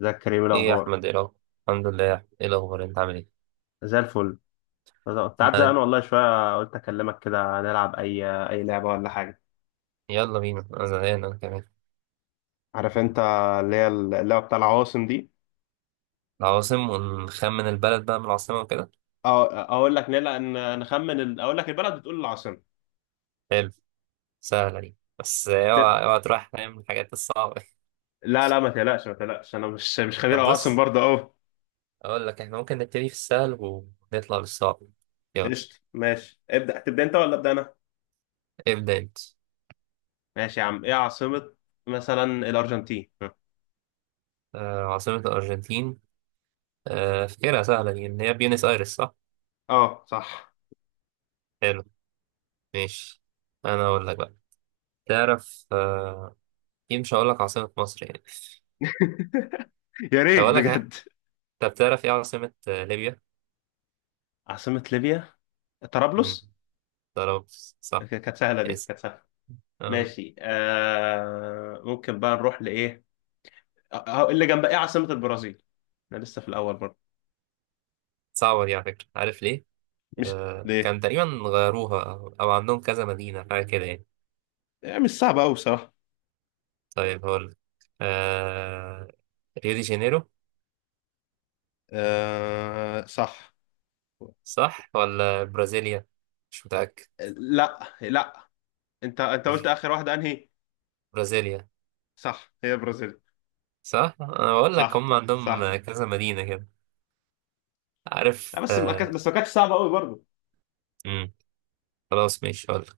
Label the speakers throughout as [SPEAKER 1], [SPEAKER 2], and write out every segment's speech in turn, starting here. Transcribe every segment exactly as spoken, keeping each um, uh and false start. [SPEAKER 1] ازيك يا كريم؟ إيه
[SPEAKER 2] ايه يا
[SPEAKER 1] الاخبار؟
[SPEAKER 2] احمد، ايه الاخبار؟ الحمد لله يا احمد، ايه الاخبار؟ انت عامل ايه؟
[SPEAKER 1] زي الفل. كنت قاعد
[SPEAKER 2] ما
[SPEAKER 1] زهقان والله شويه، قلت اكلمك كده نلعب اي اي لعبه ولا حاجه.
[SPEAKER 2] يلا بينا، انا زهقان انا كمان.
[SPEAKER 1] عارف انت اللي هي اللعبه بتاع العواصم دي؟
[SPEAKER 2] العواصم ونخمن البلد بقى من العاصمه وكده.
[SPEAKER 1] أو اقول لك نلا ان نخمن ال- اقول لك البلد بتقول العاصمه.
[SPEAKER 2] حلو. سهله دي، بس
[SPEAKER 1] ت-
[SPEAKER 2] اوعى اوعى تروح نايم من الحاجات الصعبه.
[SPEAKER 1] لا لا، ما تقلقش ما تقلقش، انا مش مش خبير
[SPEAKER 2] طب
[SPEAKER 1] عواصم
[SPEAKER 2] بص،
[SPEAKER 1] برضه اهو.
[SPEAKER 2] اقول لك احنا ممكن نبتدي في السهل ونطلع للصعب. يلا.
[SPEAKER 1] قشطه ماشي، ابدا تبدا انت ولا ابدا انا؟
[SPEAKER 2] ابدا انت.
[SPEAKER 1] ماشي يا عم، ايه عاصمه مثلا الارجنتين؟
[SPEAKER 2] آه عاصمه الارجنتين، آه فكرة سهله دي، ان هي بيونس ايرس صح.
[SPEAKER 1] اه صح.
[SPEAKER 2] حلو. ماشي. انا اقول لك بقى. تعرف آه ايه، مش هقول لك عاصمه مصر يعني.
[SPEAKER 1] يا
[SPEAKER 2] طب
[SPEAKER 1] ريت
[SPEAKER 2] اقول لك ح-
[SPEAKER 1] بجد.
[SPEAKER 2] طب تعرف ايه عاصمه آه، ليبيا؟
[SPEAKER 1] عاصمه ليبيا
[SPEAKER 2] مم.
[SPEAKER 1] طرابلس.
[SPEAKER 2] ضربت.
[SPEAKER 1] ك-
[SPEAKER 2] صح.
[SPEAKER 1] كانت سهله دي،
[SPEAKER 2] اسم.
[SPEAKER 1] كانت سهله.
[SPEAKER 2] آه.
[SPEAKER 1] ماشي آه، ممكن بقى نروح لإيه، آه، آه، اللي جنب إيه عاصمة البرازيل؟ أنا لسه في الأول برضه.
[SPEAKER 2] صعبة دي على فكرة، عارف ليه؟
[SPEAKER 1] مش
[SPEAKER 2] آه.
[SPEAKER 1] ليه؟
[SPEAKER 2] كان تقريبا غيروها، أو أو عندهم كذا مدينة حاجة كده يعني.
[SPEAKER 1] يعني مش صعب أوي بصراحة.
[SPEAKER 2] طيب هقول. آه. ريو دي جانيرو.
[SPEAKER 1] آه صح.
[SPEAKER 2] صح ولا برازيليا؟ مش متأكد.
[SPEAKER 1] لا لا، أنت أنت قلت
[SPEAKER 2] مش
[SPEAKER 1] آخر واحدة أنهي؟
[SPEAKER 2] برازيليا،
[SPEAKER 1] صح، هي برازيل.
[SPEAKER 2] صح؟ أنا بقول لك
[SPEAKER 1] صح،
[SPEAKER 2] هم
[SPEAKER 1] صح.
[SPEAKER 2] عندهم كذا مدينة كده.
[SPEAKER 1] لا
[SPEAKER 2] عارف
[SPEAKER 1] بس ما
[SPEAKER 2] آه.
[SPEAKER 1] كانت بس ما كانتش صعبة أوي برضه.
[SPEAKER 2] مم. خلاص ماشي هقول لك.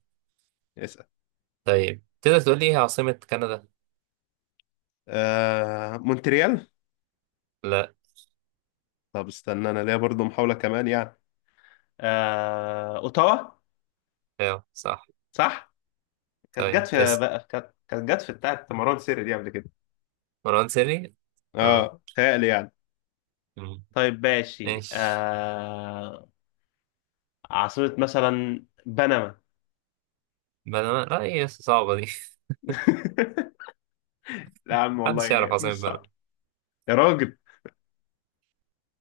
[SPEAKER 1] اسأل.
[SPEAKER 2] طيب تقدر تقول لي إيه عاصمة كندا؟
[SPEAKER 1] آه مونتريال.
[SPEAKER 2] لا.
[SPEAKER 1] طب استنى، أنا ليا برضو محاولة كمان يعني. آه... أوتاوا.
[SPEAKER 2] أيوه صح.
[SPEAKER 1] صح. كانت
[SPEAKER 2] طيب.
[SPEAKER 1] جت في
[SPEAKER 2] اسم.
[SPEAKER 1] بقى، كانت كانت جت في بتاعة مروان سيري دي قبل كده.
[SPEAKER 2] مروان سري؟ اه.
[SPEAKER 1] اه تهيألي يعني.
[SPEAKER 2] مم.
[SPEAKER 1] طيب ماشي
[SPEAKER 2] ماشي.
[SPEAKER 1] آه... عاصمة مثلا بنما.
[SPEAKER 2] بنما؟ لا، هي صعبة دي.
[SPEAKER 1] لا يا عم
[SPEAKER 2] محدش يعرف
[SPEAKER 1] والله مش
[SPEAKER 2] عاصمة
[SPEAKER 1] صعب.
[SPEAKER 2] بنما.
[SPEAKER 1] يا راجل،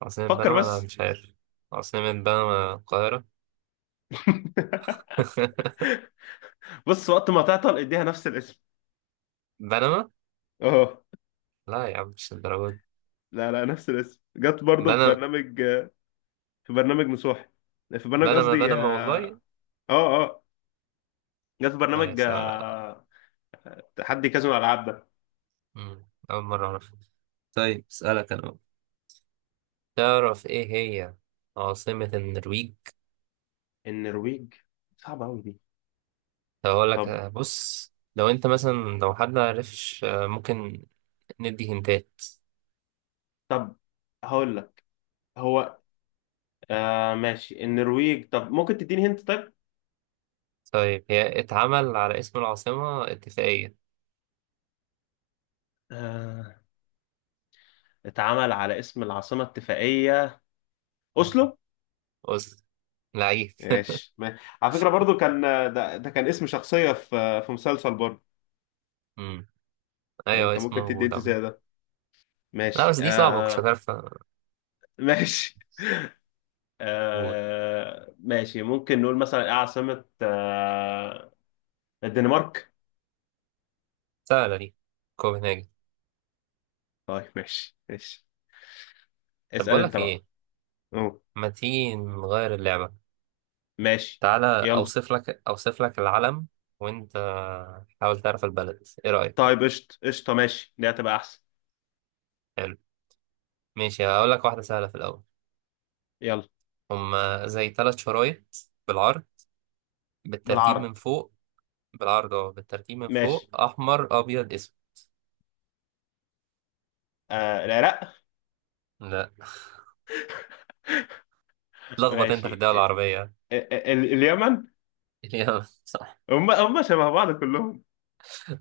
[SPEAKER 2] عاصمة
[SPEAKER 1] فكر
[SPEAKER 2] بنما أنا
[SPEAKER 1] بس.
[SPEAKER 2] مش عارف. عاصمة بنما القاهرة.
[SPEAKER 1] بص، وقت ما تعطل اديها نفس الاسم.
[SPEAKER 2] بنما.
[SPEAKER 1] اه.
[SPEAKER 2] لا يا عم، مش الدرجة دي.
[SPEAKER 1] لا لا، نفس الاسم جت برضه في
[SPEAKER 2] بنما.
[SPEAKER 1] برنامج، في برنامج نصوحي في برنامج،
[SPEAKER 2] بنما
[SPEAKER 1] قصدي
[SPEAKER 2] بنما
[SPEAKER 1] اه.
[SPEAKER 2] والله.
[SPEAKER 1] اه جت في
[SPEAKER 2] لا يا
[SPEAKER 1] برنامج
[SPEAKER 2] سا...
[SPEAKER 1] آه... تحدي كازينو الالعاب ده.
[SPEAKER 2] مم، أول مرة أعرف. طيب أسألك أنا بقى. تعرف إيه هي عاصمة النرويج؟
[SPEAKER 1] النرويج؟ صعبة أوي دي.
[SPEAKER 2] هقول لك
[SPEAKER 1] طب،
[SPEAKER 2] آه، بص، لو أنت مثلا، لو حد معرفش آه، ممكن ندي هنتات.
[SPEAKER 1] طب هقول لك. هو آه ماشي النرويج، طب ممكن تديني هنت طيب؟
[SPEAKER 2] طيب هي اتعمل على اسم العاصمة اتفاقية.
[SPEAKER 1] آه، اتعمل على اسم العاصمة الاتفاقية.
[SPEAKER 2] مم.
[SPEAKER 1] أوسلو.
[SPEAKER 2] أوسلو. لعيب.
[SPEAKER 1] ماشي، ما- على فكرة برضو كان ده، ده كان اسم شخصية في في مسلسل برضو. يعني
[SPEAKER 2] ايوه
[SPEAKER 1] كان
[SPEAKER 2] اسمه
[SPEAKER 1] ممكن تدي
[SPEAKER 2] موجود
[SPEAKER 1] انت
[SPEAKER 2] عم.
[SPEAKER 1] زي ده.
[SPEAKER 2] لا
[SPEAKER 1] ماشي
[SPEAKER 2] بس دي صعبة، مكنتش
[SPEAKER 1] آه.
[SPEAKER 2] هتعرف.
[SPEAKER 1] ماشي،
[SPEAKER 2] اقول.
[SPEAKER 1] آه، ماشي ممكن نقول مثلا إيه عاصمة آه، الدنمارك.
[SPEAKER 2] سهلة دي. كوبنهاجن.
[SPEAKER 1] طيب ماشي ماشي،
[SPEAKER 2] طب
[SPEAKER 1] اسأل
[SPEAKER 2] بقول
[SPEAKER 1] انت
[SPEAKER 2] لك
[SPEAKER 1] بقى.
[SPEAKER 2] ايه،
[SPEAKER 1] أوه.
[SPEAKER 2] ما تيجي نغير اللعبة.
[SPEAKER 1] ماشي.
[SPEAKER 2] تعالى
[SPEAKER 1] يلا.
[SPEAKER 2] اوصف لك اوصف لك العلم، وانت حاول تعرف البلد، ايه رأيك
[SPEAKER 1] طيب
[SPEAKER 2] فيه؟
[SPEAKER 1] قشطة قشطة ماشي، دي هتبقى أحسن.
[SPEAKER 2] حلو. ماشي هقول لك واحدة سهلة في الاول.
[SPEAKER 1] يلا.
[SPEAKER 2] هما زي ثلاث شرايط بالعرض، بالترتيب من
[SPEAKER 1] بالعرض.
[SPEAKER 2] فوق. بالعرض، اه، بالترتيب من
[SPEAKER 1] ماشي.
[SPEAKER 2] فوق، احمر ابيض اسود.
[SPEAKER 1] آه العراق.
[SPEAKER 2] لا، اتلخبط انت في
[SPEAKER 1] ماشي
[SPEAKER 2] الدولة العربية.
[SPEAKER 1] ال- ال- اليمن.
[SPEAKER 2] يلا صح.
[SPEAKER 1] هم، هم شبه بعض كلهم.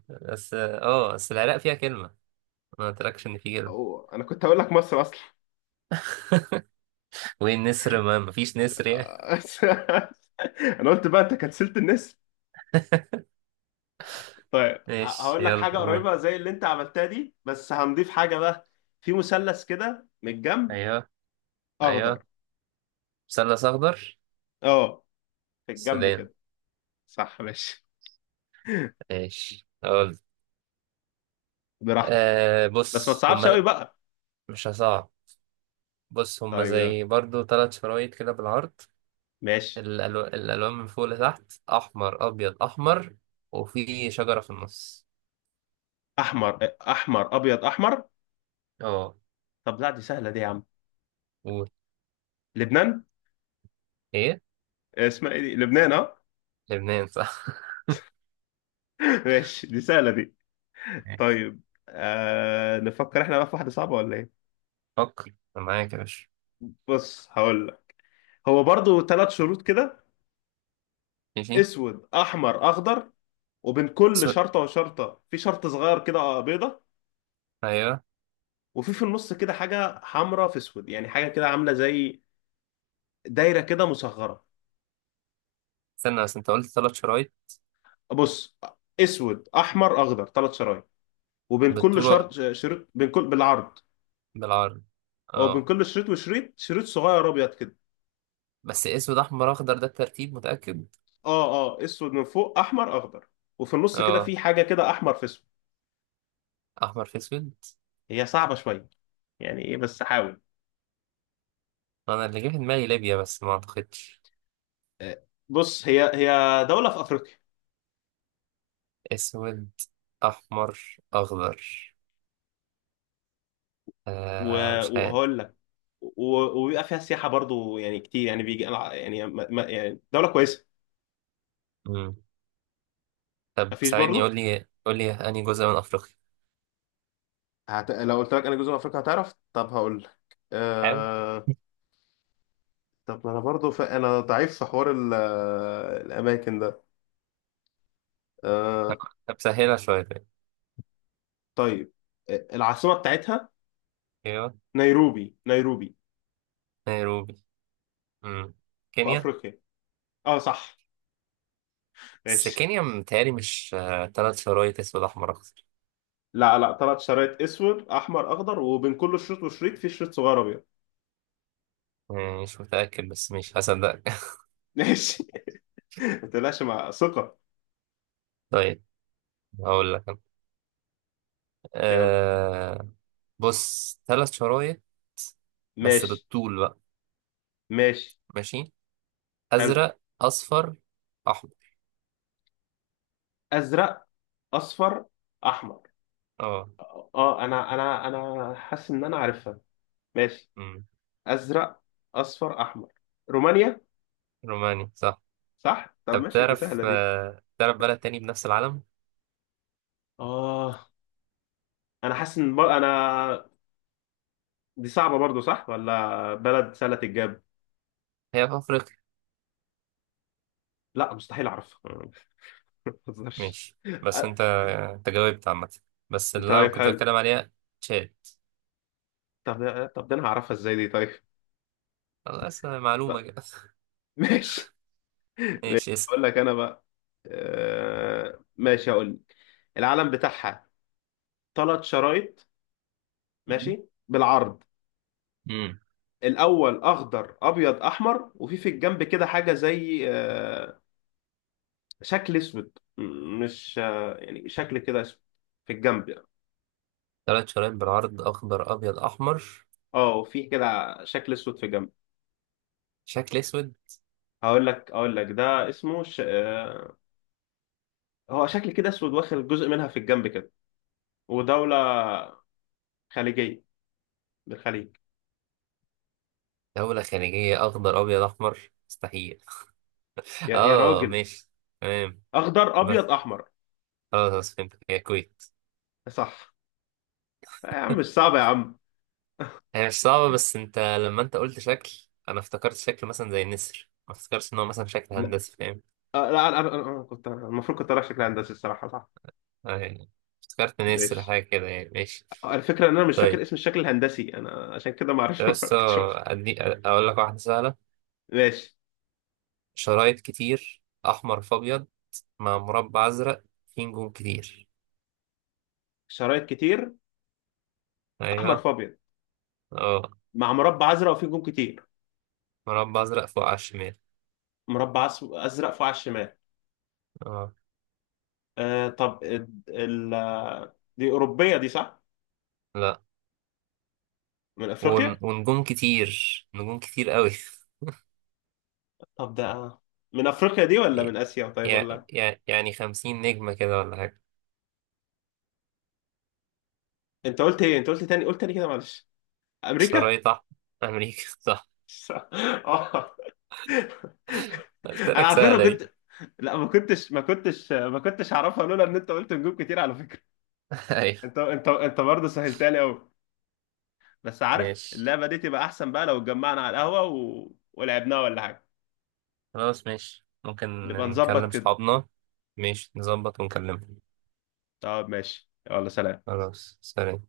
[SPEAKER 2] بس اه آه، بس العراق فيها كلمة، ما قلتلكش ان في كلمة.
[SPEAKER 1] هو انا كنت هقول لك مصر اصلا.
[SPEAKER 2] وين نسر؟ ما مفيش نسر يعني.
[SPEAKER 1] انا قلت بقى انت كنسلت النسر. طيب ه-
[SPEAKER 2] ماشي
[SPEAKER 1] هقول لك
[SPEAKER 2] يلا
[SPEAKER 1] حاجه
[SPEAKER 2] قول.
[SPEAKER 1] قريبه زي اللي انت عملتها دي بس هنضيف حاجه بقى. في مثلث كده من الجنب.
[SPEAKER 2] ايوه.
[SPEAKER 1] اخضر.
[SPEAKER 2] ايوه، مثلث اخضر.
[SPEAKER 1] اه في الجنب
[SPEAKER 2] السودان.
[SPEAKER 1] كده. صح ماشي.
[SPEAKER 2] ماشي. اقول.
[SPEAKER 1] براحتك،
[SPEAKER 2] آه،
[SPEAKER 1] بس ما
[SPEAKER 2] بص
[SPEAKER 1] تصعبش
[SPEAKER 2] هما.
[SPEAKER 1] قوي بقى.
[SPEAKER 2] مش هصعب. بص هما
[SPEAKER 1] طيب يلا.
[SPEAKER 2] زي برضو ثلاث شرايط كده بالعرض.
[SPEAKER 1] ماشي.
[SPEAKER 2] الألو... الالوان من فوق لتحت، احمر ابيض احمر، وفي شجره في النص.
[SPEAKER 1] احمر، احمر ابيض احمر.
[SPEAKER 2] اه.
[SPEAKER 1] طب لا دي سهله دي يا عم.
[SPEAKER 2] قول.
[SPEAKER 1] لبنان.
[SPEAKER 2] ايه؟
[SPEAKER 1] اسمها ايه دي؟ لبنان اه.
[SPEAKER 2] لبنان. صح.
[SPEAKER 1] ماشي دي سهله دي.
[SPEAKER 2] ماشي.
[SPEAKER 1] طيب آه، نفكر احنا بقى في واحده صعبه ولا ايه.
[SPEAKER 2] فكر، أنا معاك يا باشا.
[SPEAKER 1] بص هقول لك، هو برضو ثلاث شروط كده.
[SPEAKER 2] ماشي.
[SPEAKER 1] اسود احمر اخضر، وبين كل
[SPEAKER 2] سو...
[SPEAKER 1] شرطه وشرطه في شرط صغير كده بيضه.
[SPEAKER 2] ايوه.
[SPEAKER 1] وفي في النص كده حاجه حمراء في اسود، يعني حاجه كده عامله زي دايره كده مصغره.
[SPEAKER 2] استنى بس، انت قلت ثلاث شرايط.
[SPEAKER 1] بص، اسود احمر اخضر ثلاث شرايط، وبين كل
[SPEAKER 2] بالطول.
[SPEAKER 1] شرط شريط، بين كل بالعرض.
[SPEAKER 2] بالعرض.
[SPEAKER 1] او بين
[SPEAKER 2] اه.
[SPEAKER 1] كل شريط وشريط شريط صغير ابيض كده.
[SPEAKER 2] بس اسود احمر اخضر ده الترتيب، متأكد؟
[SPEAKER 1] اه، اه اسود من فوق احمر اخضر. وفي النص كده
[SPEAKER 2] اه.
[SPEAKER 1] في حاجه كده احمر في اسود.
[SPEAKER 2] احمر في اسود.
[SPEAKER 1] هي صعبه شويه، يعني ايه بس حاول.
[SPEAKER 2] انا اللي جه في دماغي ليبيا بس ما اعتقدش.
[SPEAKER 1] بص، هي هي دولة في أفريقيا.
[SPEAKER 2] اسود احمر اخضر،
[SPEAKER 1] و-
[SPEAKER 2] آه مش عارف.
[SPEAKER 1] وهقول لك، و- وبيبقى فيها سياحة برضو يعني كتير يعني بيجي، يعني ما ما- يعني دولة كويسة.
[SPEAKER 2] مم. طب
[SPEAKER 1] مفيش
[SPEAKER 2] ساعدني،
[SPEAKER 1] برضو.
[SPEAKER 2] قول لي قول لي انهي جزء من افريقيا.
[SPEAKER 1] هت... لو قلت لك أنا جزء من أفريقيا هتعرف، طب هقول لك
[SPEAKER 2] حاول.
[SPEAKER 1] أه... طب ما أنا برضو ف... أنا ضعيف في حوار ال... آه، الأماكن ده.
[SPEAKER 2] طب
[SPEAKER 1] أه...
[SPEAKER 2] طب سهلها شويه طيب.
[SPEAKER 1] طيب أه، العاصمة بتاعتها
[SPEAKER 2] ايوه.
[SPEAKER 1] نيروبي، نيروبي.
[SPEAKER 2] نيروبي. مم.
[SPEAKER 1] في
[SPEAKER 2] كينيا.
[SPEAKER 1] أفريقيا. أه صح.
[SPEAKER 2] بس
[SPEAKER 1] ماشي.
[SPEAKER 2] كينيا متهيألي مش آه تلات شرايط اسود احمر اخضر.
[SPEAKER 1] لا لا، ثلاث شرايط اسود احمر اخضر، وبين كل شريط وشريط في شريط صغير ابيض.
[SPEAKER 2] يعني مش متأكد بس مش هصدقك.
[SPEAKER 1] ماشي. ما تقلقش مع ثقة.
[SPEAKER 2] طيب هقول لك أنا.
[SPEAKER 1] يلا.
[SPEAKER 2] آه. بص ثلاث شرايط، بس
[SPEAKER 1] ماشي.
[SPEAKER 2] بالطول بقى.
[SPEAKER 1] ماشي.
[SPEAKER 2] ماشي.
[SPEAKER 1] حلو.
[SPEAKER 2] أزرق أصفر. أحمر.
[SPEAKER 1] أزرق أصفر أحمر.
[SPEAKER 2] اه.
[SPEAKER 1] اه، انا انا انا حاسس ان انا عارفها. ماشي.
[SPEAKER 2] أمم،
[SPEAKER 1] ازرق اصفر احمر. رومانيا.
[SPEAKER 2] روماني صح.
[SPEAKER 1] صح طب
[SPEAKER 2] طب
[SPEAKER 1] ماشي دي
[SPEAKER 2] تعرف
[SPEAKER 1] سهله دي.
[SPEAKER 2] آه، تعرف بلد تاني بنفس العلم.
[SPEAKER 1] اه، انا حاسس ان بر... انا دي صعبه برضو صح ولا بلد سهله الجاب.
[SPEAKER 2] هي في أفريقيا.
[SPEAKER 1] لا مستحيل اعرفها. ما بهزرش.
[SPEAKER 2] ماشي
[SPEAKER 1] أ-
[SPEAKER 2] بس أنت. أنت جاوبت عامة. بس اللي أنا
[SPEAKER 1] طيب
[SPEAKER 2] كنت
[SPEAKER 1] حلو.
[SPEAKER 2] بتكلم عليها، تشاد.
[SPEAKER 1] طب طب ده انا هعرفها ازاي دي طيب.
[SPEAKER 2] خلاص معلومة
[SPEAKER 1] طب
[SPEAKER 2] كده.
[SPEAKER 1] ماشي.
[SPEAKER 2] ماشي
[SPEAKER 1] ماشي
[SPEAKER 2] اسأل.
[SPEAKER 1] هقول لك انا بقى. آه، ماشي هقول لك العلم بتاعها ثلاث شرايط، ماشي بالعرض.
[SPEAKER 2] امم.
[SPEAKER 1] الاول اخضر ابيض احمر، وفي في الجنب كده حاجه زي آه، شكل اسود م- مش آه، يعني شكل كده اسود في الجنب يعني.
[SPEAKER 2] ثلاث شرايين بالعرض، أخضر أبيض أحمر.
[SPEAKER 1] اه وفي كده شكل اسود في الجنب.
[SPEAKER 2] شكل أسود.
[SPEAKER 1] هقول لك، اقول لك ده اسمه ش... آه، هو شكل كده اسود واخد جزء منها في الجنب كده. ودوله خليجيه، بالخليج.
[SPEAKER 2] دولة خليجية أخضر أبيض أحمر؟ مستحيل.
[SPEAKER 1] يا، يا
[SPEAKER 2] اه
[SPEAKER 1] راجل.
[SPEAKER 2] ماشي. تمام.
[SPEAKER 1] اخضر
[SPEAKER 2] بس.
[SPEAKER 1] ابيض احمر.
[SPEAKER 2] خلاص فهمت، هي الكويت.
[SPEAKER 1] صح. آه يا عم مش صعب يا عم.
[SPEAKER 2] هي مش صعبة، بس انت لما انت قلت شكل، انا افتكرت شكل مثلا زي النسر، ما افتكرتش ان هو مثلا شكل
[SPEAKER 1] لا
[SPEAKER 2] هندسي، فاهم؟
[SPEAKER 1] آه، لا انا، أنا- أنا كنت المفروض كنت رايح شكل هندسي الصراحه صح.
[SPEAKER 2] اه يعني، افتكرت نسر
[SPEAKER 1] ماشي.
[SPEAKER 2] حاجة كده يعني. ماشي.
[SPEAKER 1] آه، الفكره ان انا مش فاكر
[SPEAKER 2] طيب.
[SPEAKER 1] اسم الشكل الهندسي انا، عشان كده ما اعرفش ما
[SPEAKER 2] بس
[SPEAKER 1] فرقتش ولا-
[SPEAKER 2] ادي اقول لك واحدة سهلة.
[SPEAKER 1] ماشي.
[SPEAKER 2] شرايط كتير احمر في ابيض، مع مربع ازرق فيه نجوم كتير.
[SPEAKER 1] شرايط كتير احمر
[SPEAKER 2] ايوه.
[SPEAKER 1] في ابيض
[SPEAKER 2] اه،
[SPEAKER 1] مع مربع ازرق وفيه جون كتير.
[SPEAKER 2] مربع ازرق فوق على الشمال.
[SPEAKER 1] مربع أس- ازرق فوق على الشمال.
[SPEAKER 2] اه.
[SPEAKER 1] آه طب ال... ال- دي اوروبيه دي صح؟
[SPEAKER 2] لا.
[SPEAKER 1] من
[SPEAKER 2] ون...
[SPEAKER 1] افريقيا.
[SPEAKER 2] ونجوم كتير. نجوم كتير قوي.
[SPEAKER 1] طب ده من افريقيا دي ولا من اسيا طيب،
[SPEAKER 2] يعني
[SPEAKER 1] ولا؟
[SPEAKER 2] يعني خمسين نجمة كده ولا حاجة.
[SPEAKER 1] انت قلت ايه؟ انت قلت تاني، قلت تاني كده معلش. امريكا.
[SPEAKER 2] شرايط أحمر. أمريكا.
[SPEAKER 1] اه.
[SPEAKER 2] قلت
[SPEAKER 1] انا
[SPEAKER 2] لك
[SPEAKER 1] على فكره
[SPEAKER 2] سهلة دي.
[SPEAKER 1] كنت، لا ما كنتش ما كنتش ما كنتش اعرفها لولا ان انت قلت نجوم كتير على فكره. انت
[SPEAKER 2] أيوة.
[SPEAKER 1] انت انت برضه سهلتها لي قوي. بس عارف
[SPEAKER 2] ماشي.
[SPEAKER 1] اللعبه دي تبقى احسن بقى لو اتجمعنا على القهوه و... ولعبناها ولا حاجه.
[SPEAKER 2] خلاص ماشي ممكن
[SPEAKER 1] نبقى نظبط
[SPEAKER 2] نكلم
[SPEAKER 1] كده.
[SPEAKER 2] صحابنا. ماشي نظبط ونكلمهم.
[SPEAKER 1] طب ماشي يلا سلام.
[SPEAKER 2] خلاص سلام.